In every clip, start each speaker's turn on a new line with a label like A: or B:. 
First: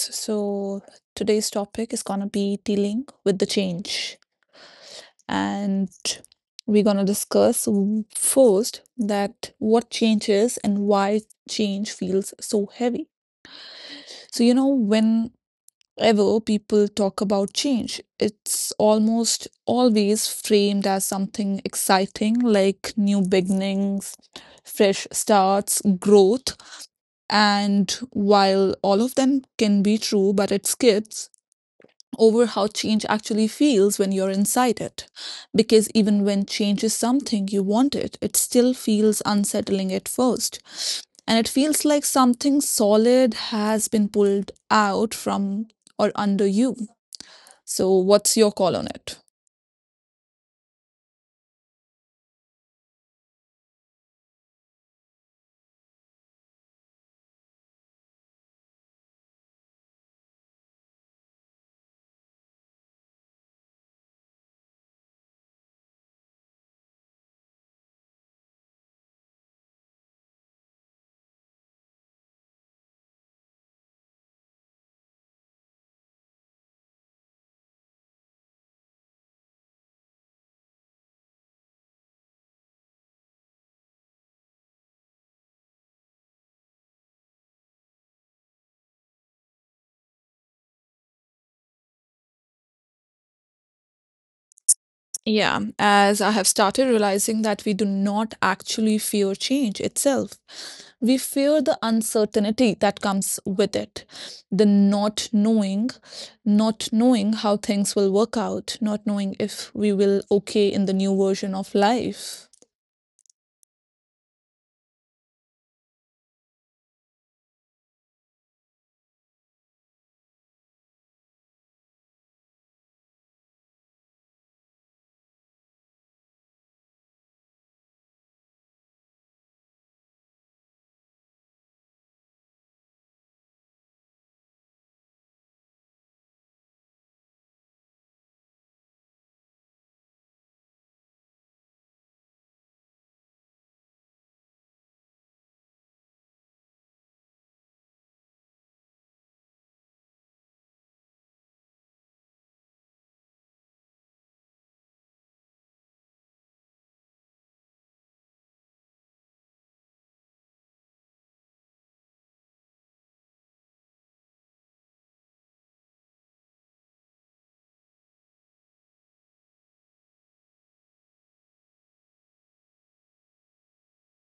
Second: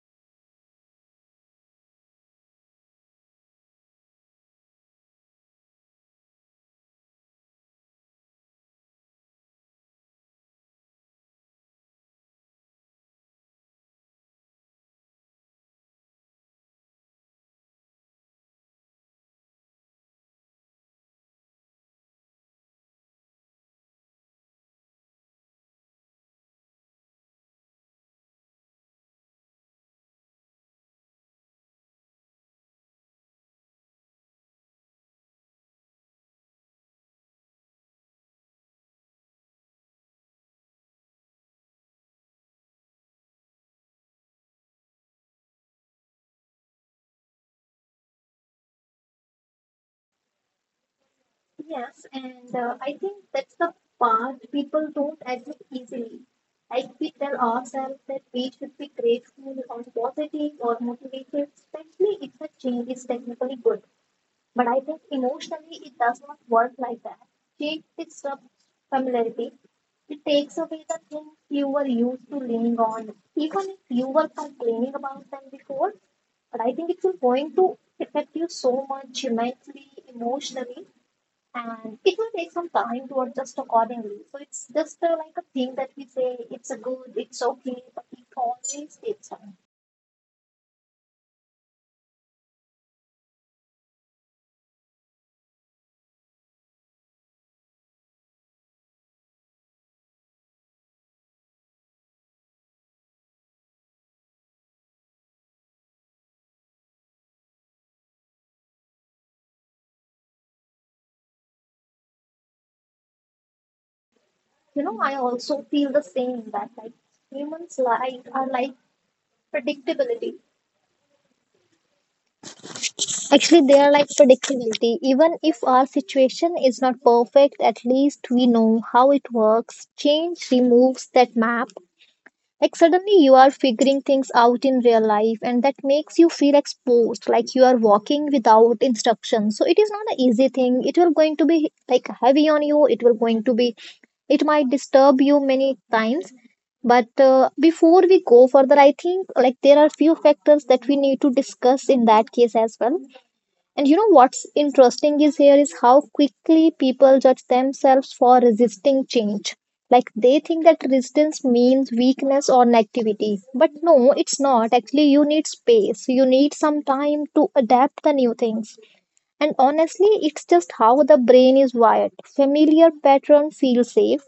A: So, today's topic is going to be dealing with the change. And we're going to discuss first that what change is and why change feels so heavy. So, whenever people talk about change, it's almost always framed as something exciting like new beginnings, fresh starts, growth. And while all of them can be true, but it skips over how change actually feels when you're inside it. Because even when change is something you wanted, it still feels unsettling at first. And it feels like something solid has been pulled out from or under you. So, what's your call on it?
B: Yes, and I think that's the part people don't admit easily. Like we tell ourselves that we should be grateful or positive or motivated, especially if the change is technically good. But I think emotionally it does not work like that. Change disrupts familiarity. It takes away the things you were used to leaning on, even if you were complaining about them before. But I think it's going to affect you so much mentally, emotionally and it will take some time to adjust accordingly. So it's just like a thing that we say it's a good, it's okay, but it always takes time.
A: Yeah, as I have started realizing that we do not actually fear change itself. We fear the uncertainty that comes with it, the not knowing, not knowing how things will work out, not knowing if we will okay in the new version of life.
B: I also feel the same that like humans like are like predictability. Actually, they are like predictability. Even if our situation is not perfect, at least we know how it works. Change removes that map. Like suddenly you are figuring things out in real life, and that makes you feel exposed, like you are walking without instructions. So it is not an easy thing. It will going to be like heavy on you. It will going to be. It might disturb you many times. But before we go further, I think like there are few factors that we need to discuss in that case as well. And you know what's interesting is here is how quickly people judge themselves for resisting change. Like they think that resistance means weakness or negativity. But no, it's not. Actually, you need space. You need some time to adapt the new things. And honestly, it's just how the brain is wired. Familiar pattern feels safe,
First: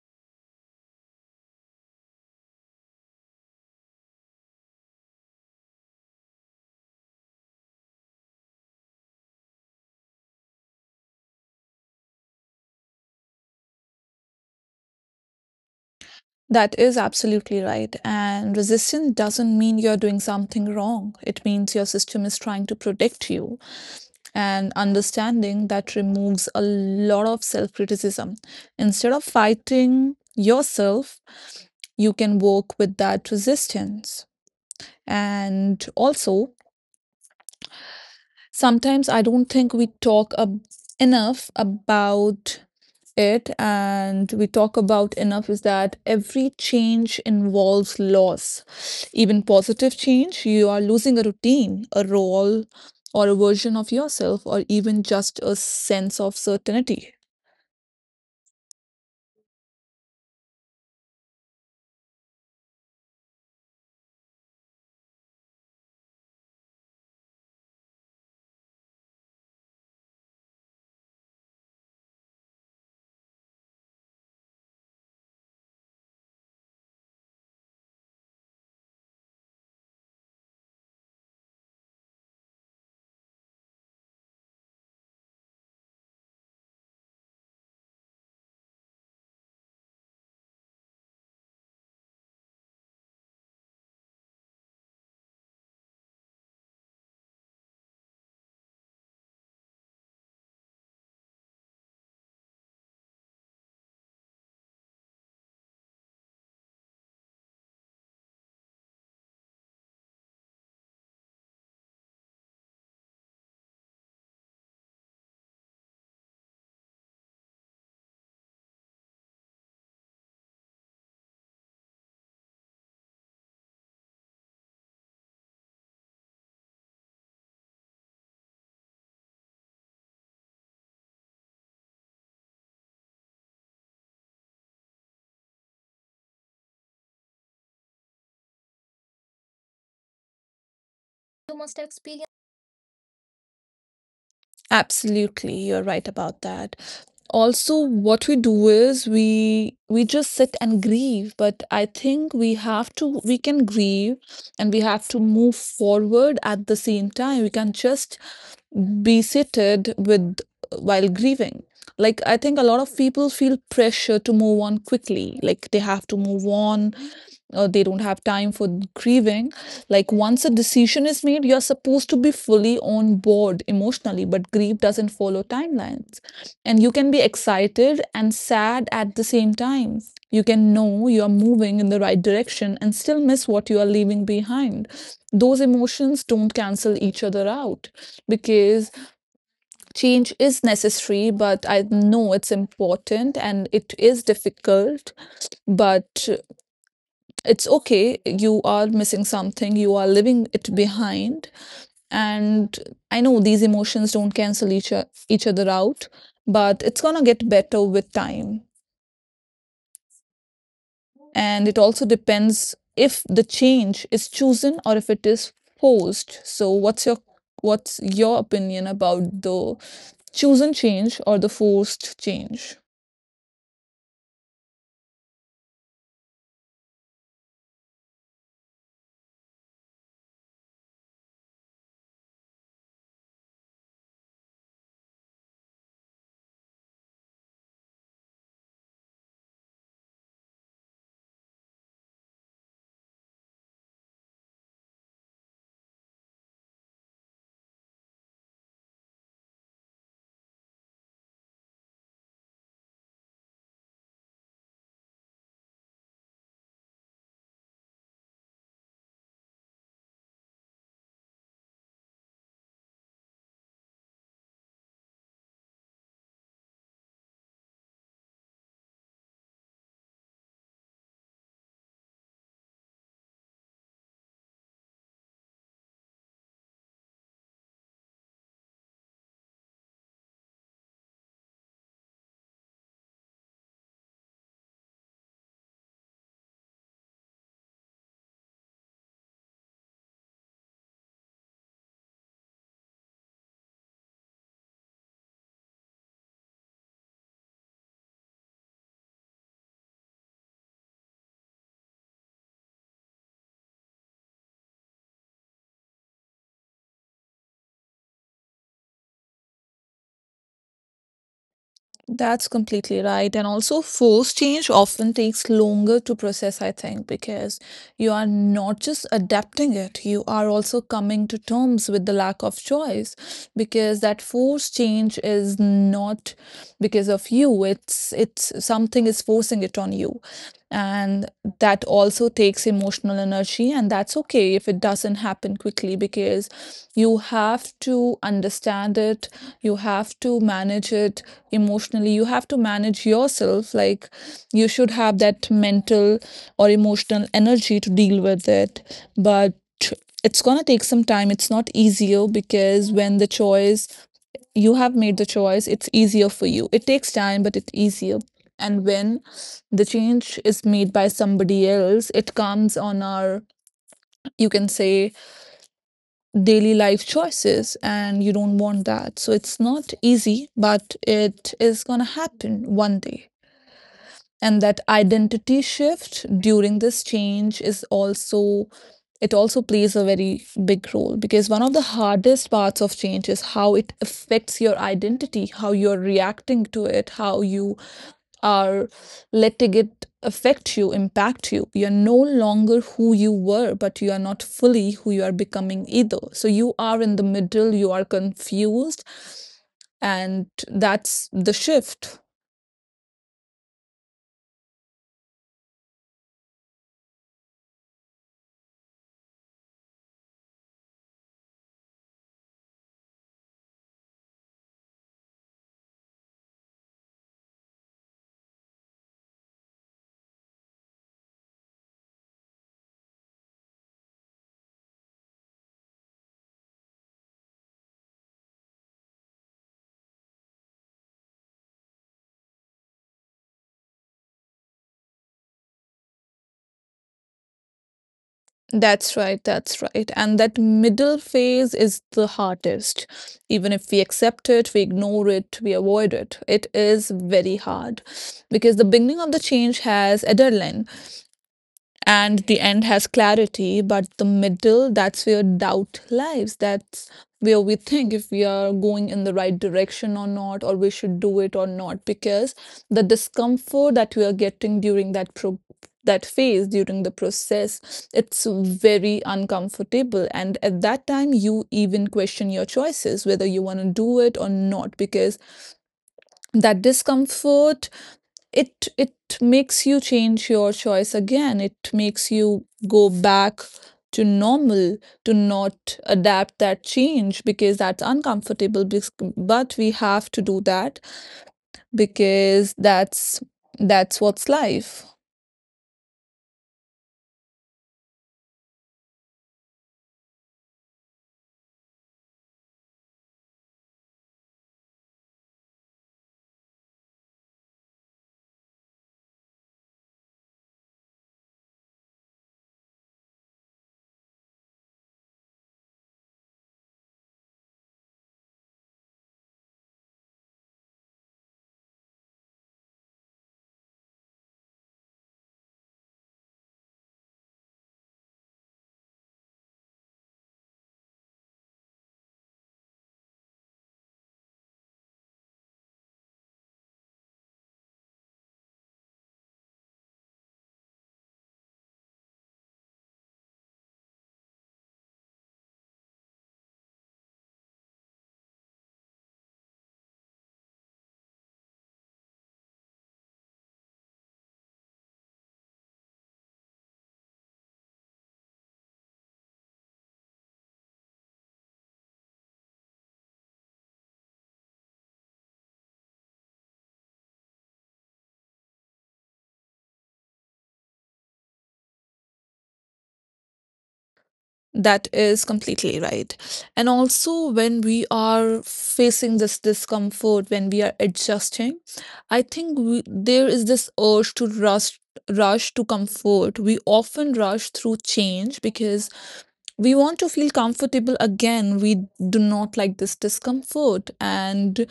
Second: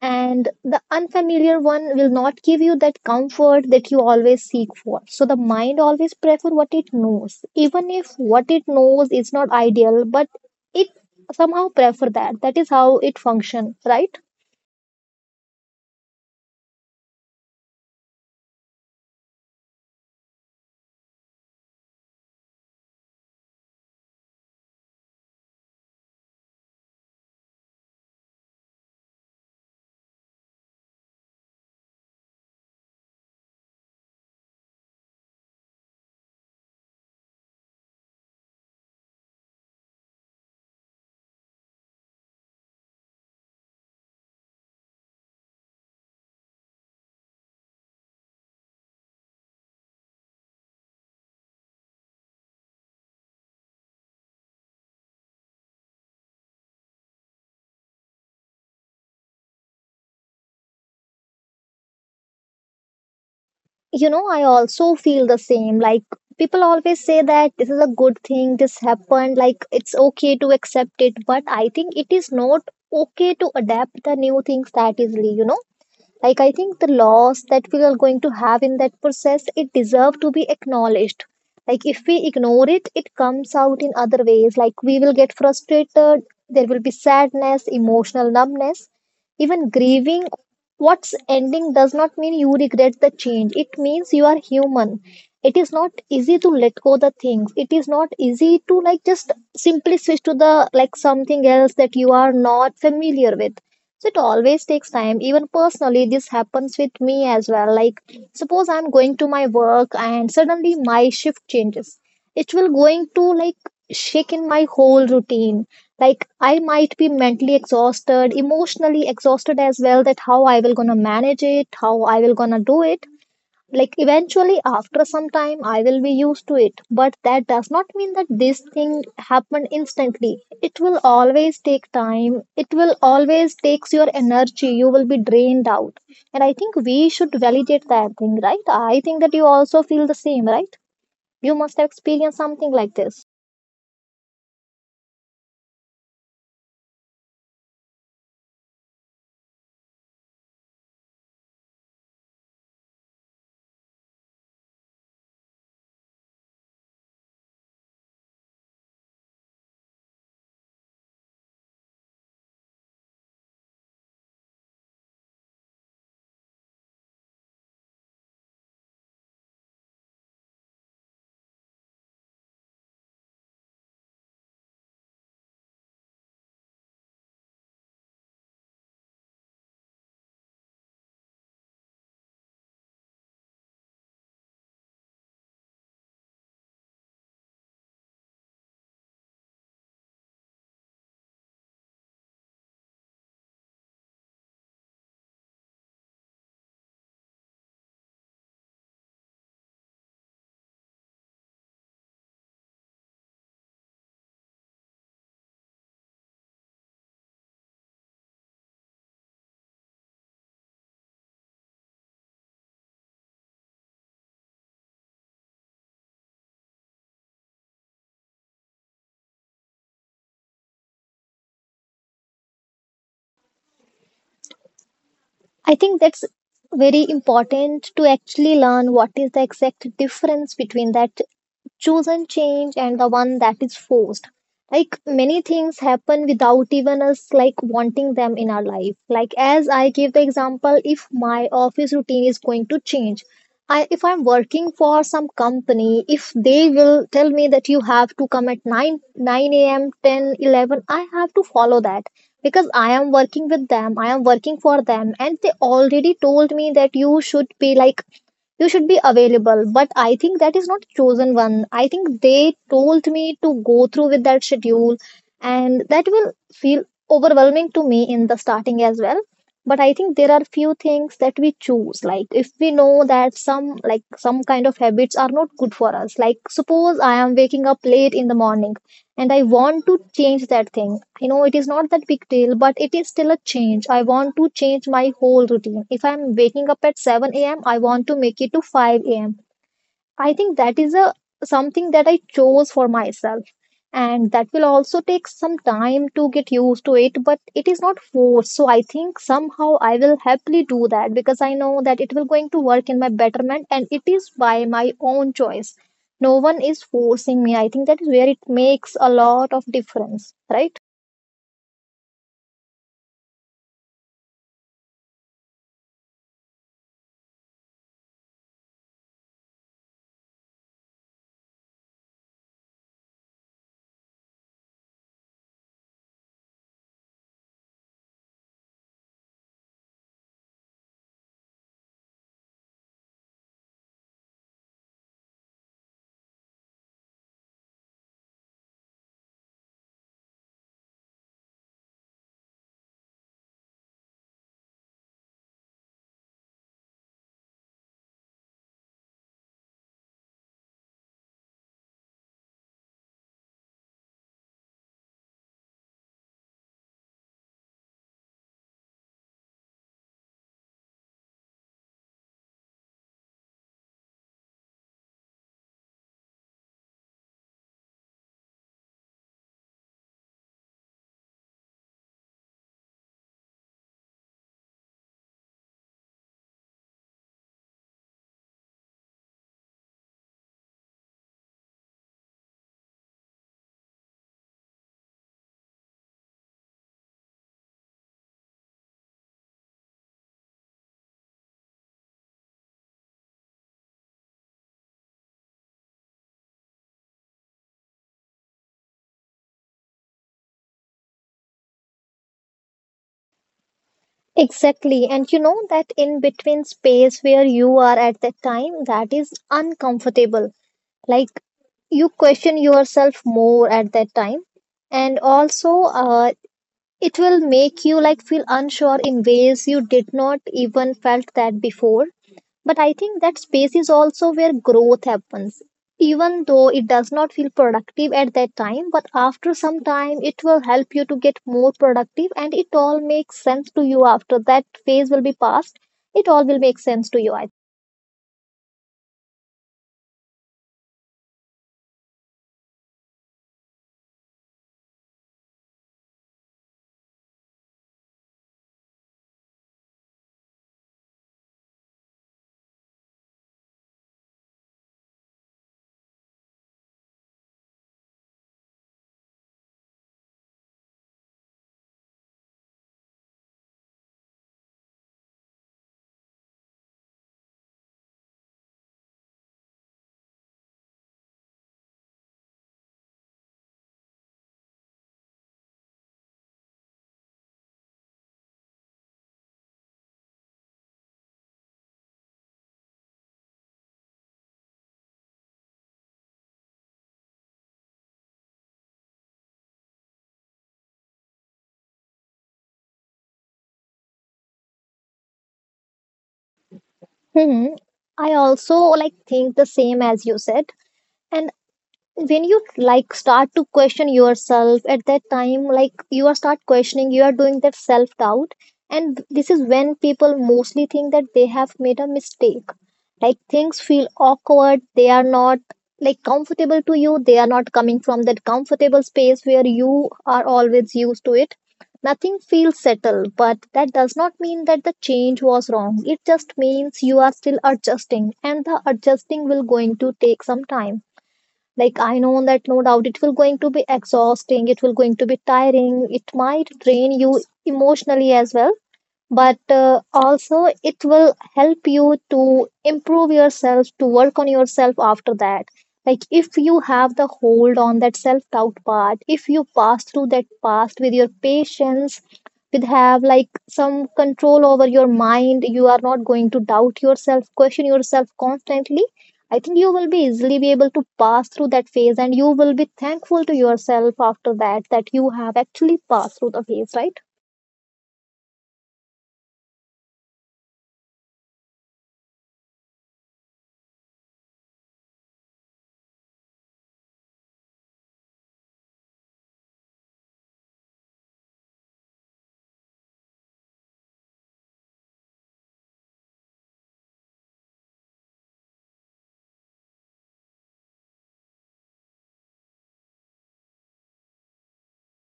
B: and the unfamiliar one will not give you that comfort that you always seek for. So the mind always prefer what it knows, even if what it knows is not ideal. But it somehow prefer that. That is how it function, right?
A: That is absolutely right. And resistance doesn't mean you're doing something wrong. It means your system is trying to protect you. And understanding that removes a lot of self criticism. Instead of fighting yourself, you can work with that resistance. And also, sometimes I don't think enough about it and we talk about enough is that every change involves loss. Even positive change, you are losing a routine, a role, or a version of yourself, or even just a sense of certainty.
B: I also feel the same like people always say that this is a good thing this happened like it's okay to accept it. But I think it is not okay to adapt the new things that easily. Like I think the loss that we are going to have in that process, it deserves to be acknowledged. Like if we ignore it, it comes out in other ways. Like we will get frustrated. There will be sadness, emotional numbness, even grieving. What's ending does not mean you regret the change. It means you are human. It is not easy to let go the things. It is not easy to like just simply switch to the like something else that you are not familiar with. So it always takes time. Even personally, this happens with me as well. Like suppose I'm going to my work and suddenly my shift changes. It will going to like shake in my whole routine. Like I might be mentally exhausted, emotionally exhausted as well. That how I will gonna manage it, how I will gonna do it. Like eventually after some time I will be used to it. But that does not mean that this thing happened instantly. It will always take time. It will always takes your energy. You will be drained out. And I think we should validate that thing, right? I think that you also feel the same, right? You must have experienced something like this.
A: Absolutely, you're right about that. Also, what we do is we just sit and grieve, but I think we have to we can grieve and we have to move forward at the same time. We can just be seated with while grieving. Like, I think a lot of people feel pressure to move on quickly, like they have to move on or they don't have time for grieving. Like, once a decision is made, you're supposed to be fully on board emotionally, but grief doesn't follow timelines, and you can be excited and sad at the same time. You can know you're moving in the right direction and still miss what you are leaving behind. Those emotions don't cancel each other out because change is necessary, but I know it's important and it is difficult, but it's okay. You are missing something, you are leaving it behind. And I know these emotions don't cancel each other out, but it's gonna get better with time. And it also depends if the change is chosen or if it is forced. So, what's your opinion about the chosen change or the forced change?
B: I think that's very important to actually learn what is the exact difference between that chosen change and the one that is forced. Like many things happen without even us like wanting them in our life. Like as I give the example, if my office routine is going to change, I if I'm working for some company, if they will tell me that you have to come at 9 a.m 10, 11, I have to follow that. Because I am working with them, I am working for them, and they already told me that you should be available. But I think that is not chosen one. I think they told me to go through with that schedule. And that will feel overwhelming to me in the starting as well. But I think there are few things that we choose. Like if we know that some kind of habits are not good for us. Like suppose I am waking up late in the morning, and I want to change that thing. I know it is not that big deal, but it is still a change. I want to change my whole routine. If I'm waking up at 7 a.m., I want to make it to 5 a.m. I think that is a something that I chose for myself. And that will also take some time to get used to it, but it is not forced. So I think somehow I will happily do that because I know that it will going to work in my betterment and it is by my own choice. No one is forcing me. I think that is where it makes a lot of difference, right?
A: That's completely right. And also, force change often takes longer to process, I think, because you are not just adapting it, you are also coming to terms with the lack of choice. Because that force change is not because of you, it's something is forcing it on you, and that also takes emotional energy, and that's okay if it doesn't happen quickly because you have to understand it, you have to manage it, emotionally you have to manage yourself. Like, you should have that mental or emotional energy to deal with it, but it's going to take some time. It's not easier because when the choice, you have made the choice, it's easier for you. It takes time, but it's easier. And when the change is made by somebody else, it comes on our, you can say, daily life choices, and you don't want that, so it's not easy, but it is going to happen one day. And that identity shift during this change is also, it also plays a very big role, because one of the hardest parts of change is how it affects your identity, how you're reacting to it, how you are letting it affect you, impact you. You're no longer who you were, but you are not fully who you are becoming either, so you are in the middle, you are confused, and that's the shift.
B: Exactly. And you know that in between space where you are at that time, that is uncomfortable. Like you question yourself more at that time, and also it will make you like feel unsure in ways you did not even felt that before. But I think that space is also where growth happens. Even though it does not feel productive at that time, but after some time it will help you to get more productive. And it all makes sense to you after that phase will be passed. It all will make sense to you.
A: That's right, that's right. And that middle phase is the hardest. Even if we accept it, we ignore it, we avoid it, it is very hard because the beginning of the change has adrenaline and the end has clarity, but the middle, that's where doubt lies, that's where we think if we are going in the right direction or not, or we should do it or not, because the discomfort that we are getting during that phase during the process, it's very uncomfortable, and at that time you even question your choices whether you want to do it or not, because that discomfort, it makes you change your choice again, it makes you go back to normal, to not adapt that change, because but we have to do that because that's what's life.
B: hmm I also like think the same as you said. And when you like start to question yourself at that time, like you are start questioning, you are doing that self doubt. And this is when people mostly think that they have made a mistake. Like things feel awkward. They are not like comfortable to you. They are not coming from that comfortable space where you are always used to it. Nothing feels settled. But that does not mean that the change was wrong. It just means you are still adjusting. And the adjusting will going to take some time. Like I know that no doubt it will going to be exhausting. It will going to be tiring. It might drain you emotionally as well. But also it will help you to improve yourself, to work on yourself after that. Like if you have the hold on that self doubt part, if you pass through that past with your patience, with have like some control over your mind, you are not going to doubt yourself, question yourself constantly. I think you will be easily be able to pass through that phase, and you will be thankful to yourself after that, that you have actually passed through the phase, right?
A: That is completely right. And also, when we are facing this discomfort, when we are adjusting, I think we, there is this urge to rush, rush to comfort. We often rush through change because we want to feel comfortable again. We do not like this discomfort and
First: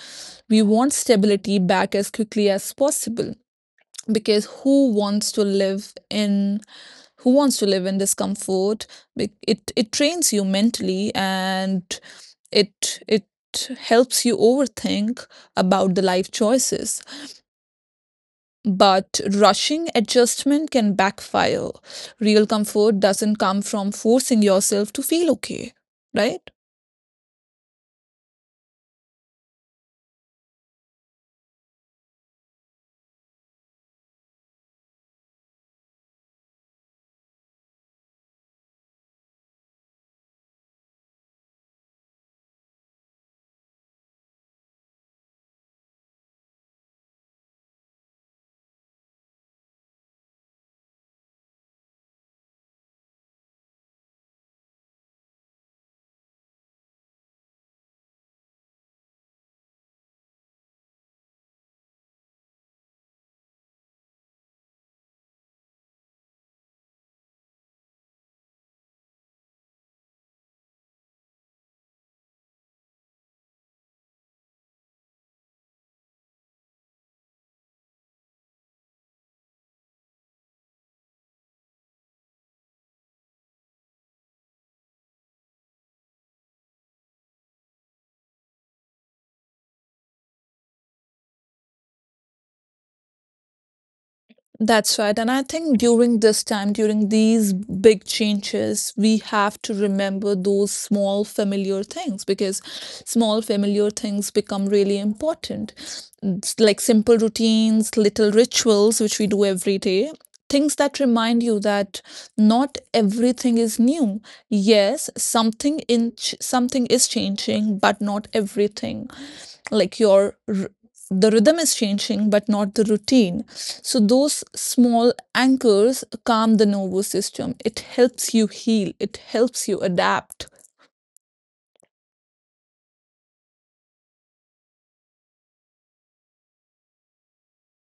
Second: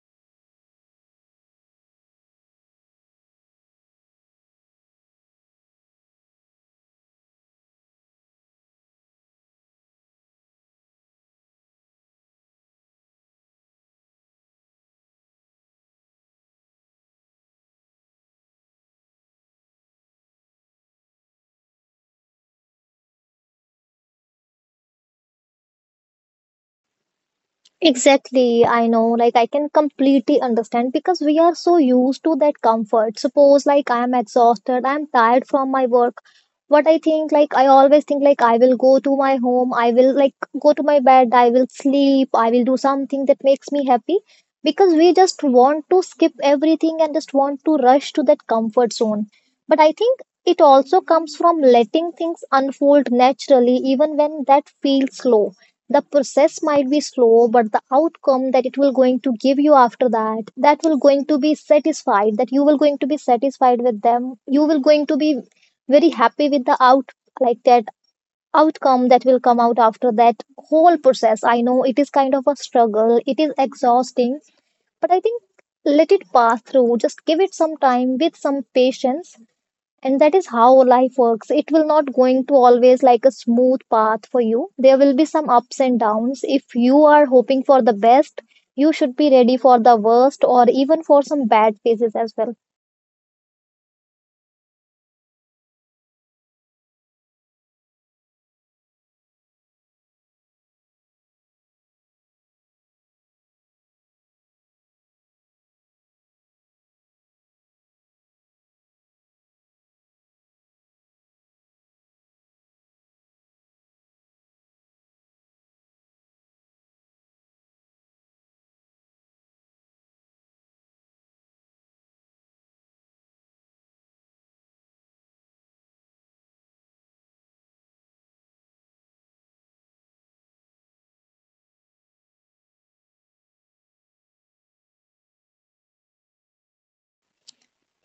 A: we want stability back as quickly as possible because who wants to live in discomfort. It it trains you mentally and it helps you overthink about the life choices, but rushing adjustment can backfire. Real comfort doesn't come from forcing yourself to feel okay, right?
B: Exactly, I know. Like, I can completely understand because we are so used to that comfort. Suppose, like, I am exhausted, I am tired from my work. What I think, like, I always think, like, I will go to my home, I will, like, go to my bed, I will sleep, I will do something that makes me happy because we just want to skip everything and just want to rush to that comfort zone. But I think it also comes from letting things unfold naturally, even when that feels slow. The process might be slow, but the outcome that it will going to give you after that, that will going to be satisfied, that you will going to be satisfied with them, you will going to be very happy with the like that outcome that will come out after that whole process. I know it is kind of a struggle, it is exhausting. But I think let it pass through, just give it some time with some patience. And that is how life works. It will not going to always like a smooth path for you. There will be some ups and downs. If you are hoping for the best, you should be ready for the worst or even for some bad phases as well.
A: That's right. And I think during this time, during these big changes, we have to remember those small familiar things because small familiar things become really important. It's like simple routines, little rituals, which we do every day. Things that remind you that not everything is new. Yes, something is changing, but not everything. Like the rhythm is changing, but not the routine. So, those small anchors calm the nervous system. It helps you heal, it helps you adapt.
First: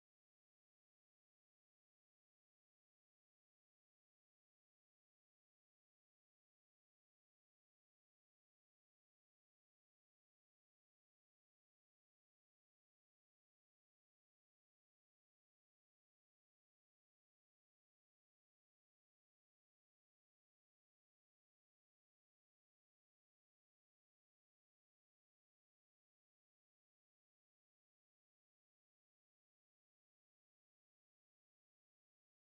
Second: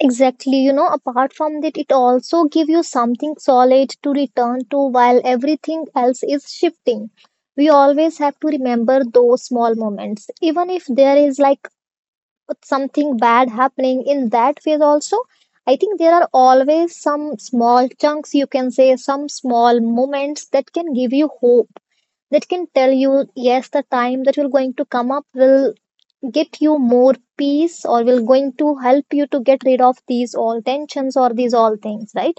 B: Exactly. Apart from that, it also give you something solid to return to while everything else is shifting. We always have to remember those small moments, even if there is like with something bad happening in that phase also. I think there are always some small chunks, you can say some small moments that can give you hope, that can tell you yes, the time that you're going to come up will get you more peace, or will going to help you to get rid of these all tensions or these all things, right?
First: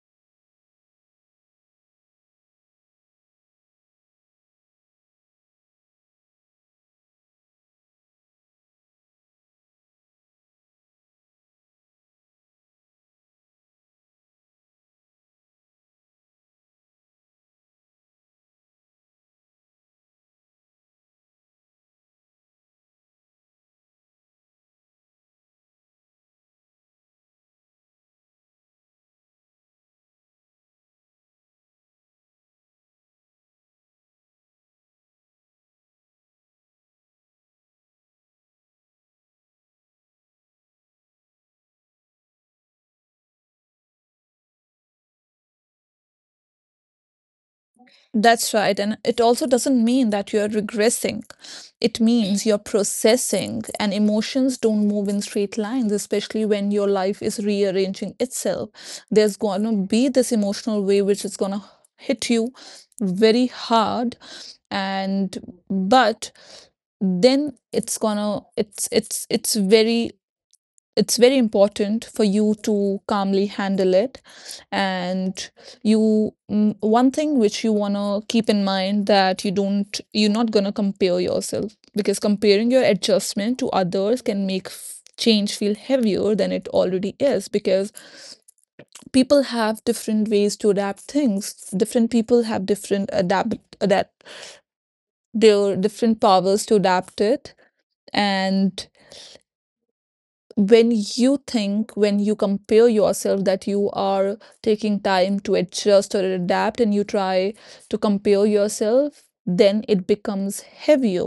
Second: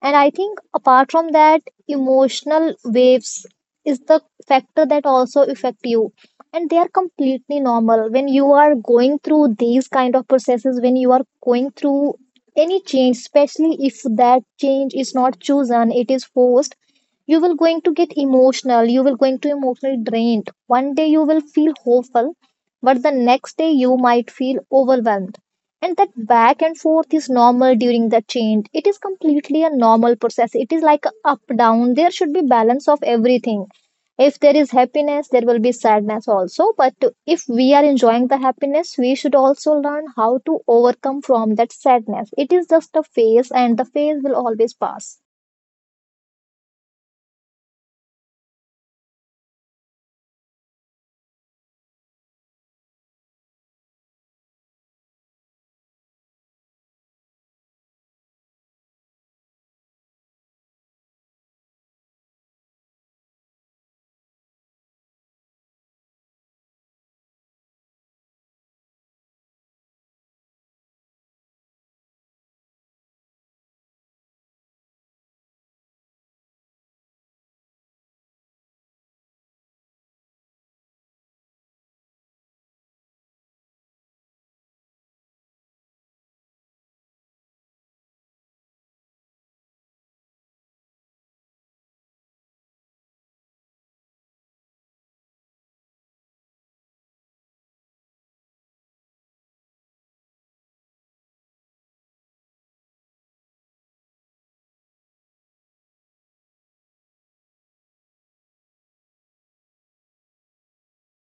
B: And I think apart from that, emotional waves is the factor that also affect you. And they are completely normal. When you are going through these kind of processes, when you are going through any change, especially if that change is not chosen, it is forced, you will going to get emotional, you will going to emotionally drained. One day you will feel hopeful, but the next day you might feel overwhelmed, and that back and forth is normal during the change. It is completely a normal process. It is like a up down. There should be balance of everything. If there is happiness, there will be sadness also, but if we are enjoying the happiness, we should also learn how to overcome from that sadness. It is just a phase, and the phase will always pass.
A: That's right. And it also doesn't mean that you're regressing. It means you're processing, and emotions don't move in straight lines, especially when your life is rearranging itself. There's going to be this emotional wave which is going to hit you very hard. And, but then it's gonna it's very important for you to calmly handle it. And you one thing which you want to keep in mind, that you're not going to compare yourself, because comparing your adjustment to others can make change feel heavier than it already is, because people have different ways to adapt things, different people have different adapt their different powers to adapt it. And when you think, when you compare yourself that you are taking time to adjust or adapt and you try to compare yourself, then it becomes heavier.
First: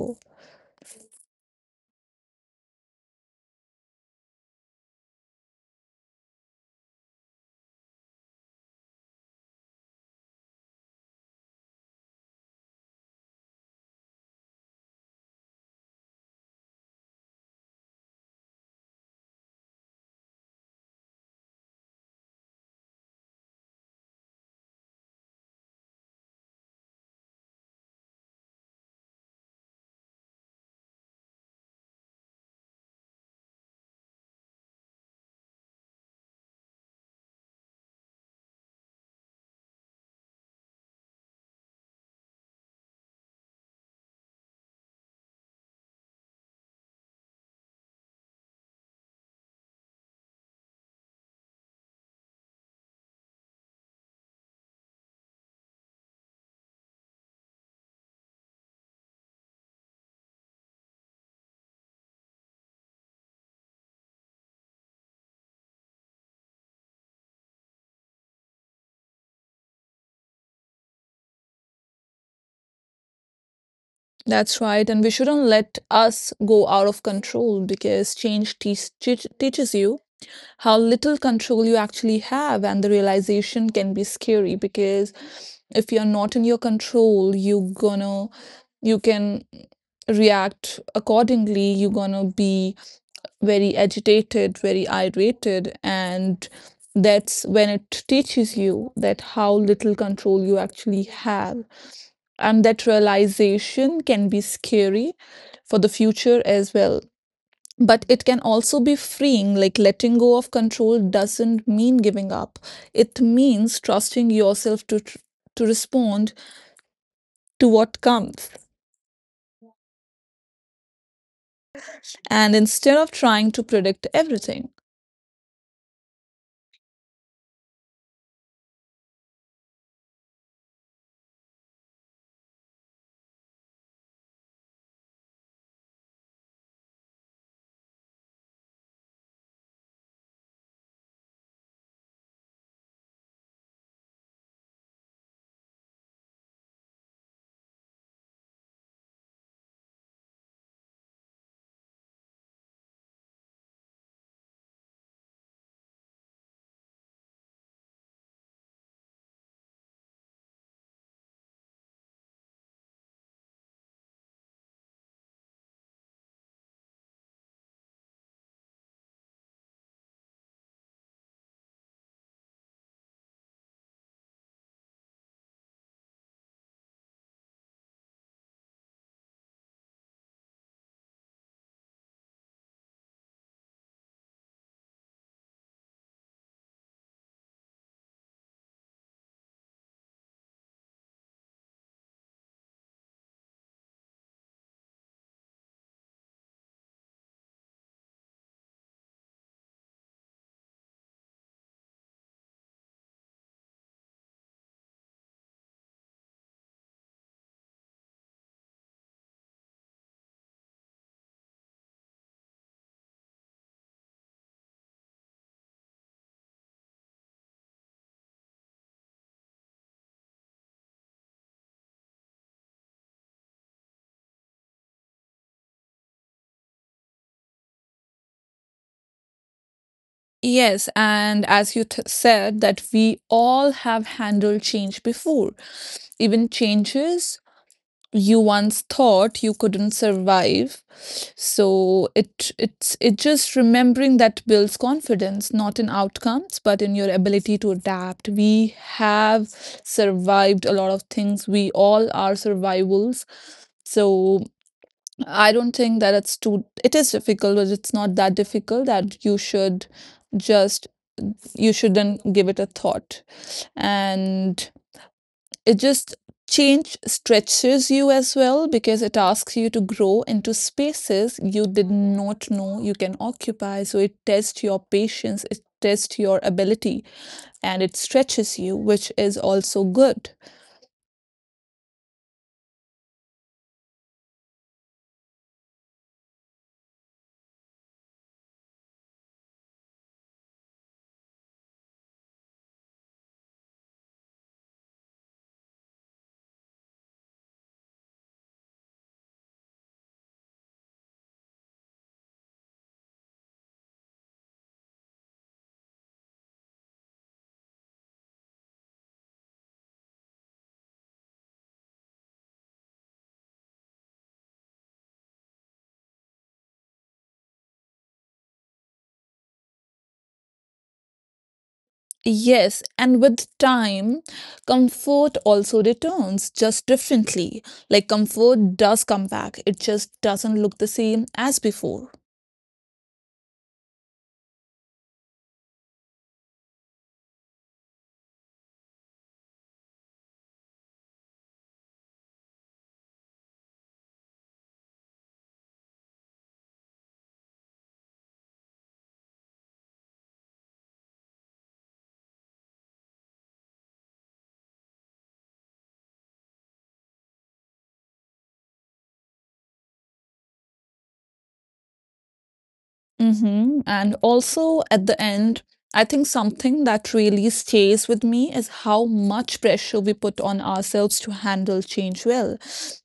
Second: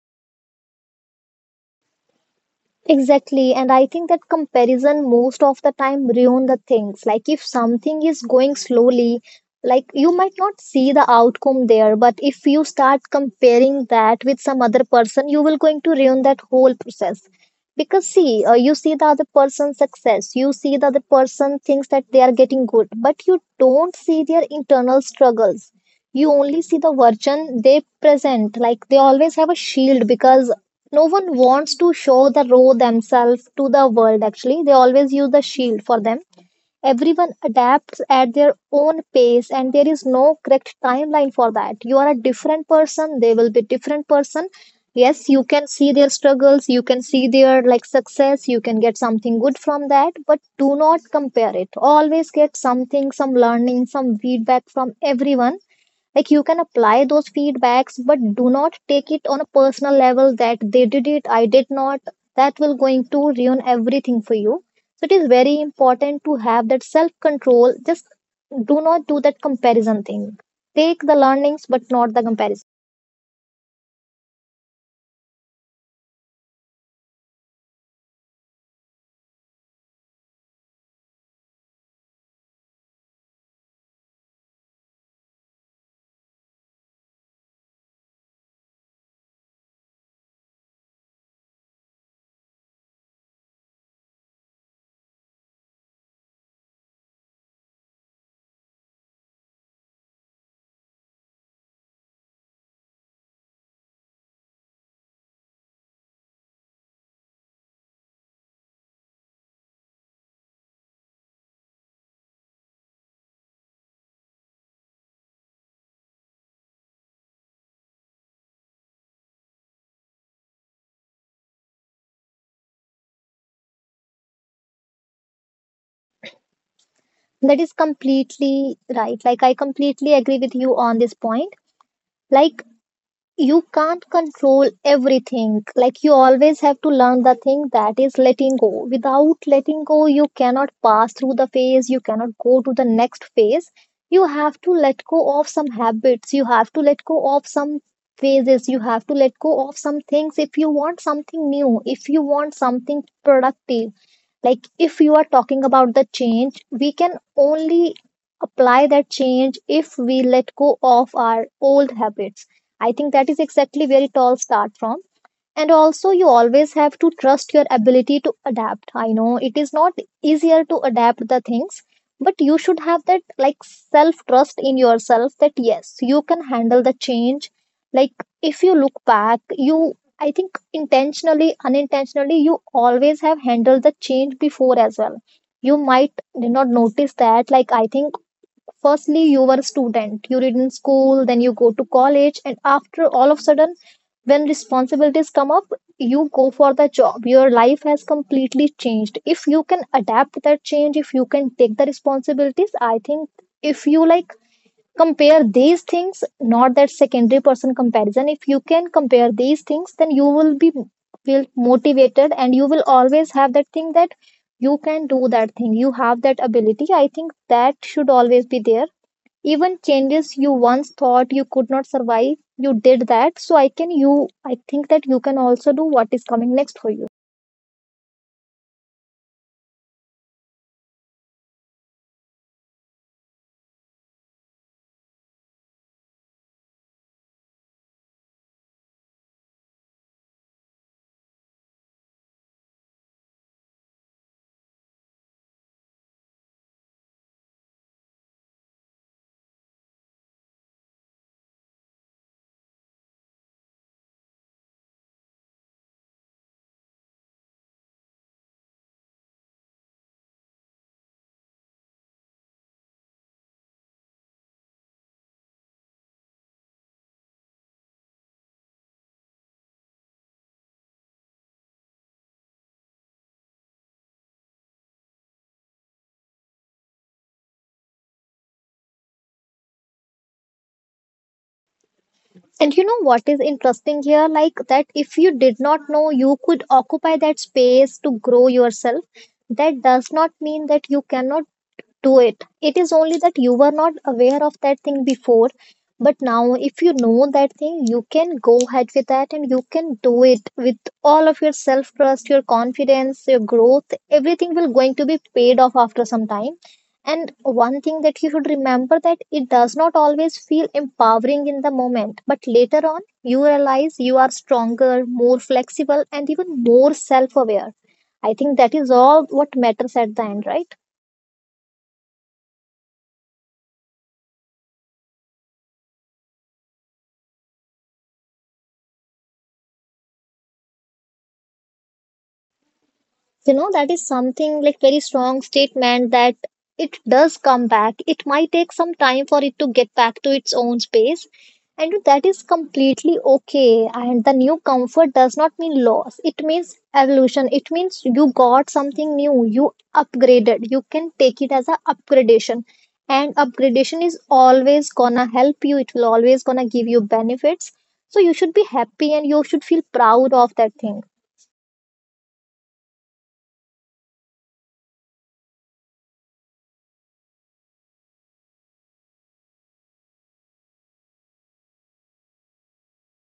B: Exactly, and I think that comparison most of the time ruin the things. Like if something is going slowly, like you might not see the outcome there, but if you start comparing that with some other person, you will going to ruin that whole process. Because see, you see the other person's success, you see the other person thinks that they are getting good, but you don't see their internal struggles. You only see the version they present, like they always have a shield, because no one wants to show the raw themselves to the world. Actually, they always use the shield for them. Everyone adapts at their own pace, and there is no correct timeline for that. You are a different person, they will be different person. Yes, you can see their struggles, you can see their like success, you can get something good from that, but do not compare it. Always get something, some learning, some feedback from everyone, like you can apply those feedbacks, but do not take it on a personal level that they did it, I did not. That will going to ruin everything for you. So it is very important to have that self control. Just do not do that comparison thing. Take the learnings but not the comparison.
A: That's right. And we shouldn't let us go out of control because change teaches you how little control you actually have, and the realization can be scary because if you're not in your control, you can react accordingly. You're gonna be very agitated, very irate, and that's when it teaches you that how little control you actually have. And that realization can be scary for the future as well. But it can also be freeing. Like, letting go of control doesn't mean giving up. It means trusting yourself to, to respond to what comes. And instead of trying to predict everything,
B: That is completely right, like I completely agree with you on this point. Like, you can't control everything. Like, you always have to learn the thing that is letting go. Without letting go, you cannot pass through the phase, you cannot go to the next phase. You have to let go of some habits, you have to let go of some phases, you have to let go of some things if you want something new, if you want something productive. Like if you are talking about the change, we can only apply that change if we let go of our old habits. I think that is exactly where it all starts from. And also, you always have to trust your ability to adapt. I know it is not easier to adapt the things, but you should have that like self trust in yourself that yes, you can handle the change. Like, if you look back, you, I think, intentionally, unintentionally, you always have handled the change before as well. You might did not notice that. Like, I think firstly you were a student, you read in school, then you go to college, and after all of a sudden when responsibilities come up, you go for the job. Your life has completely changed. If you can adapt that change, if you can take the responsibilities, I think if you like compare these things, not that secondary person comparison, if you can compare these things, then you will be feel motivated, and you will always have that thing that you can do that thing, you have that ability. I think that should always be there. Even changes you once thought you could not survive, you did that. So I can you I think that you can also do what is coming next for you.
A: yes, and as said, that we all have handled change before, even changes you once thought you couldn't survive. So it just remembering that builds confidence, not in outcomes, but in your ability to adapt. We have survived a lot of things. We all are survivals. So I don't think that it's too, it is difficult, but it's not that difficult that just you shouldn't give it a thought. And it just, change stretches you as well, because it asks you to grow into spaces you did not know you can occupy, so it tests your patience, it tests your ability, and it stretches you, which is also good.
B: And you know what is interesting here? Like that if you did not know you could occupy that space to grow yourself, that does not mean that you cannot do it. It is only that you were not aware of that thing before, but now if you know that thing, you can go ahead with that, and you can do it with all of your self trust, your confidence, your growth, everything will going to be paid off after some time. And one thing that you should remember that it does not always feel empowering in the moment, but later on you realize you are stronger, more flexible, and even more self aware. I think that is all what matters at the end, right?
A: Yes, and with time, comfort also returns just differently. Like, comfort does come back, it just doesn't look the same as before.
B: You know, that is something like very strong statement. That it does come back. It might take some time for it to get back to its own space, and that is completely okay. And the new comfort does not mean loss, it means evolution. It means you got something new, you upgraded. You can take it as a upgradation, and upgradation is always gonna help you. It will always gonna give you benefits. So you should be happy, and you should feel proud of that thing.
A: Mm-hmm. And also at the end, I think something that really stays with me is how much pressure we put on ourselves to handle change well.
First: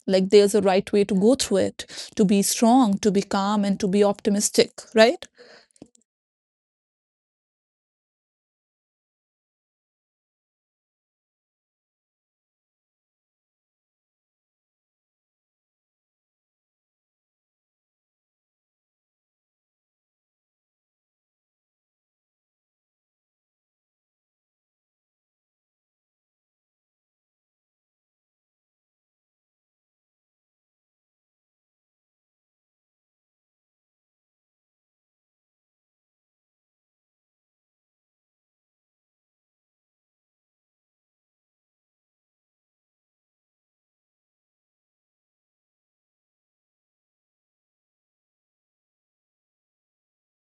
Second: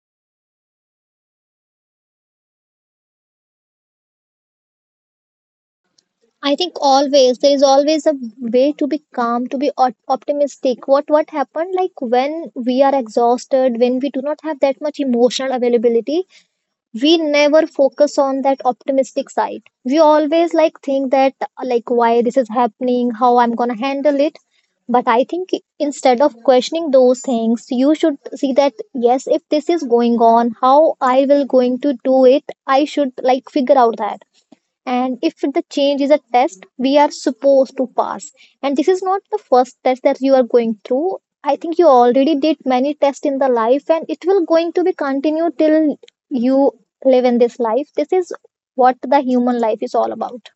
A: Like, there's a right way to go through it, to be strong, to be calm, and to be optimistic, right?
B: I think always there is always a way to be calm, to be optimistic. What happened? Like when we are exhausted, when we do not have that much emotional availability, we never focus on that optimistic side. We always like think that like why this is happening, how I'm gonna handle it. But I think instead of questioning those things, you should see that yes, if this is going on, how I will going to do it. I should like figure out that. And if the change is a test we are supposed to pass, and this is not the first test that you are going through, I think you already did many tests in the life, and it will going to be continued till you live in this life. This is what the human life is all about.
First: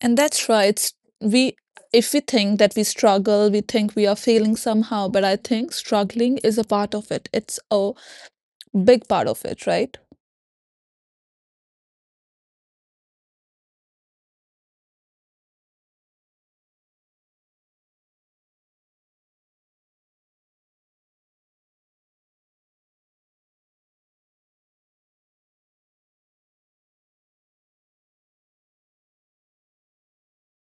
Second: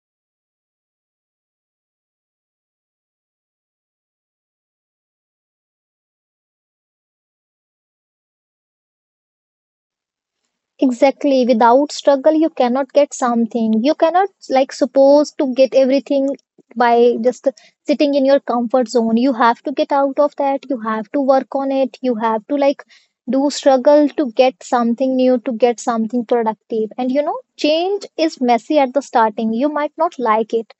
A: And that's right. It's, we, if we think that we struggle, we think we are failing somehow, but I think struggling is a part of it. It's a big part of it, right?
B: Exactly. Without struggle, you cannot get something. You cannot like suppose to get everything by just sitting in your comfort zone. You have to get out of that. You have to work on it. You have to like do struggle to get something new, to get something productive. And you know, change is messy at the starting. You might not like it.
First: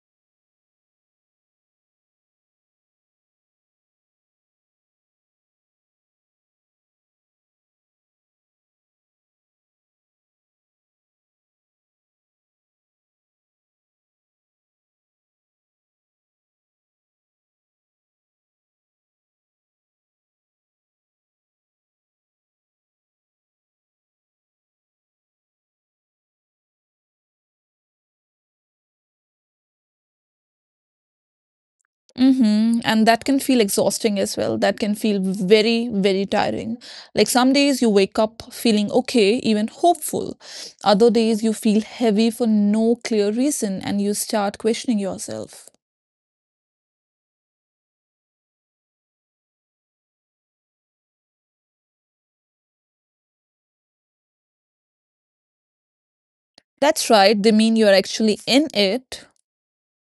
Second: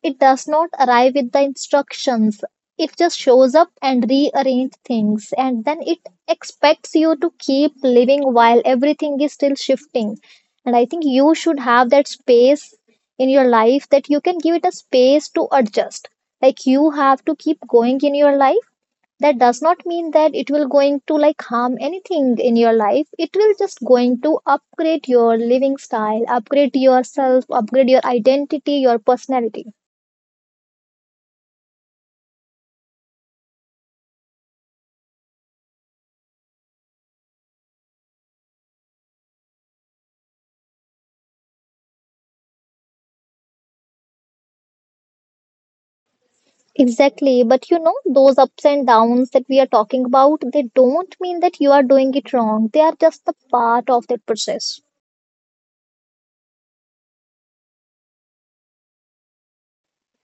B: It does not arrive with the instructions. It just shows up and rearrange things, and then it expects you to keep living while everything is still shifting. And I think you should have that space in your life that you can give it a space to adjust. Like you have to keep going in your life. That does not mean that it will going to like harm anything in your life. It will just going to upgrade your living style, upgrade yourself, upgrade your identity, your personality.
A: Mm-hmm. And that can feel exhausting as well. That can feel very, very tiring. Like, some days you wake up feeling okay, even hopeful. Other days you feel heavy for no clear reason and you start questioning yourself.
B: Exactly. But you know, those ups and downs that we are talking about, they don't mean that you are doing it wrong. They are just the part of that process.
A: That's right, they mean you're actually in it.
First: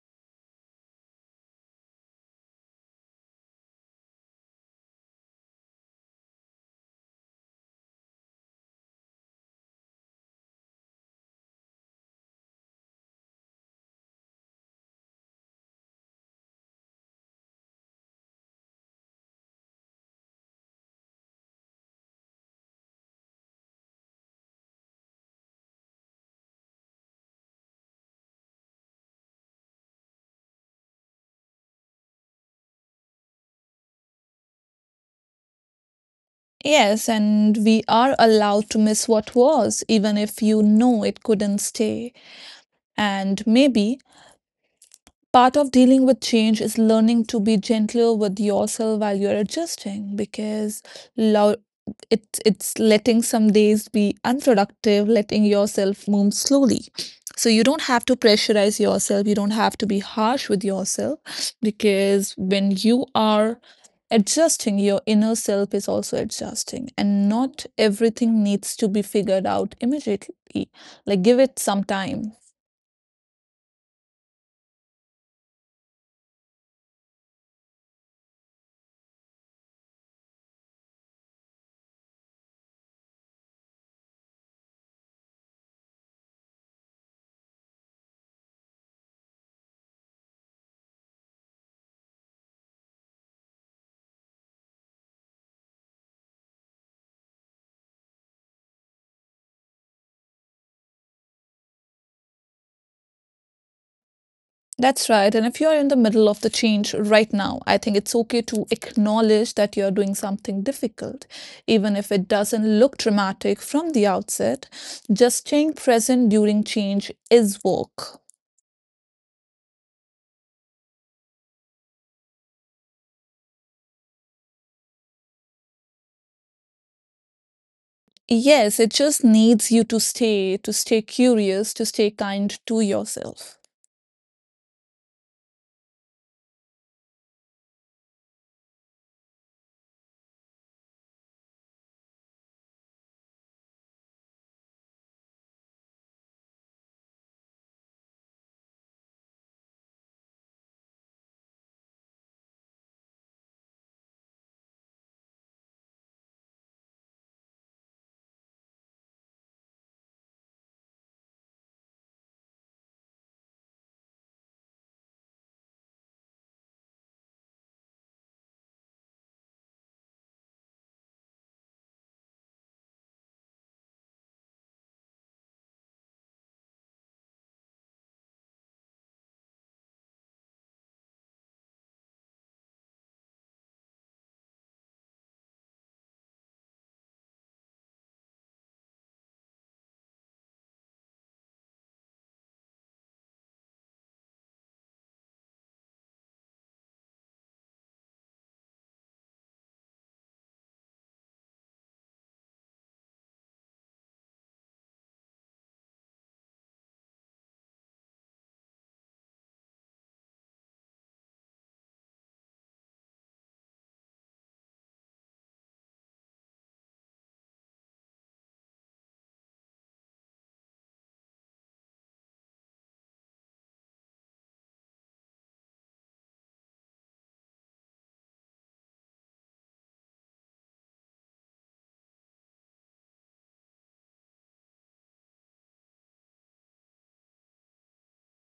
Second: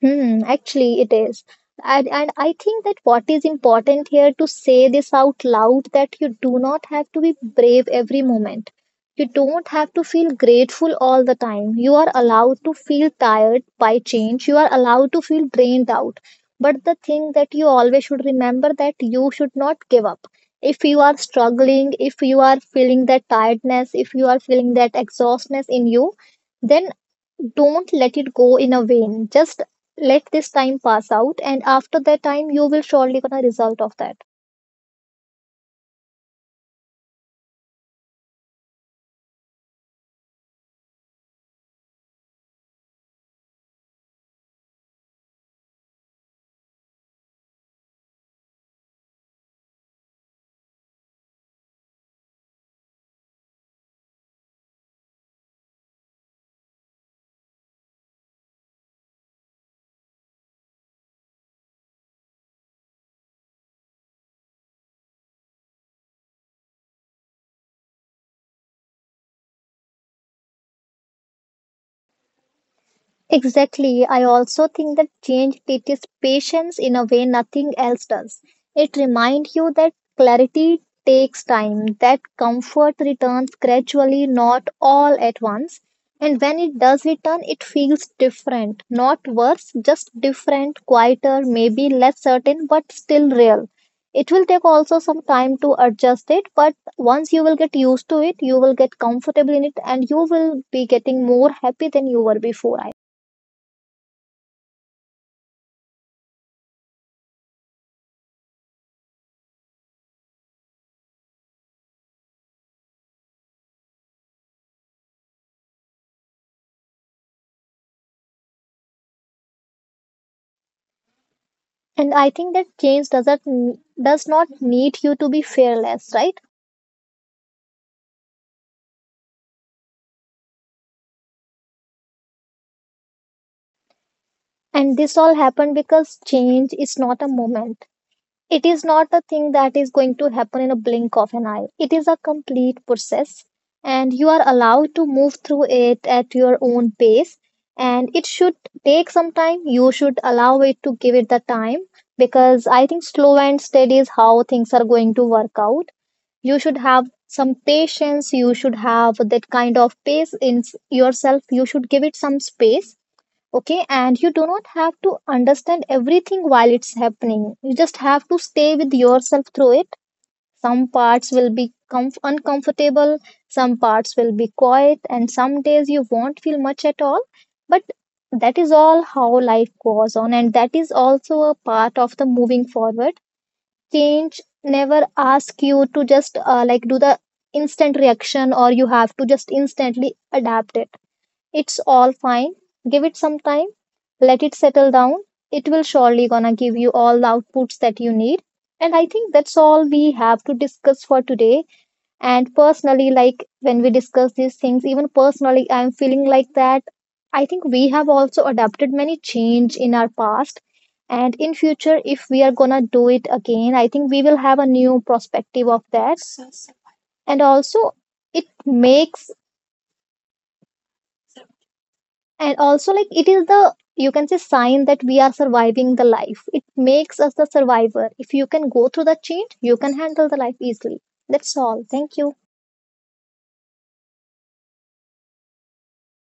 B: Hmm, actually, it is. And I think that what is important here to say this out loud that you do not have to be brave every moment. You don't have to feel grateful all the time. You are allowed to feel tired by change. You are allowed to feel drained out. But the thing that you always should remember that you should not give up. If you are struggling, if you are feeling that tiredness, if you are feeling that exhaustness in you, then don't let it go in a vain. Just let this time pass out, and after that time, you will surely gonna result of that.
A: Yes, and we are allowed to miss what was, even if you know it couldn't stay. And maybe part of dealing with change is learning to be gentler with yourself while you're adjusting, because lo- it, it's letting some days be unproductive, letting yourself move slowly. So you don't have to pressurize yourself, you don't have to be harsh with yourself, because when you are adjusting, your inner self is also adjusting, and not everything needs to be figured out immediately. Like, give it some time.
B: Exactly. I also think that change teaches patience in a way nothing else does. It reminds you that clarity takes time, that comfort returns gradually, not all at once. And when it does return, it feels different, not worse, just different, quieter, maybe less certain, but still real. It will take also some time to adjust it, but once you will get used to it, you will get comfortable in it, and you will be getting more happy than you were before, I.
A: That's right. And if you're in the middle of the change right now, I think it's okay to acknowledge that you're doing something difficult, even if it doesn't look dramatic from the outset. Just staying present during change is work.
B: And I think that change does not need you to be fearless, right?
A: Yes, it just needs you to stay curious, to stay kind to yourself.
B: And this all happened because change is not a moment. It is not a thing that is going to happen in a blink of an eye. It is a complete process, and you are allowed to move through it at your own pace. And it should take some time. You should allow it to give it the time, because I think slow and steady is how things are going to work out. You should have some patience. You should have that kind of pace in yourself. You should give it some space. Okay. And you do not have to understand everything while it's happening. You just have to stay with yourself through it. Some parts will be uncomfortable. Some parts will be quiet. And some days you won't feel much at all. But that is all how life goes on. And that is also a part of the moving forward. Change never ask you to just like do the instant reaction, or you have to just instantly adapt it. It's all fine. Give it some time, let it settle down. It will surely gonna give you all the outputs that you need. And I think that's all we have to discuss for today. And personally, like when we discuss these things, even personally I'm feeling like that I think we have also adapted many change in our past, and in future if we are gonna do it again, I think we will have a new perspective of that. And also, it makes, and also like it is the, you can say sign that we are surviving the life. It makes us the survivor. If you can go through the change, you can handle the life easily. That's all, thank you.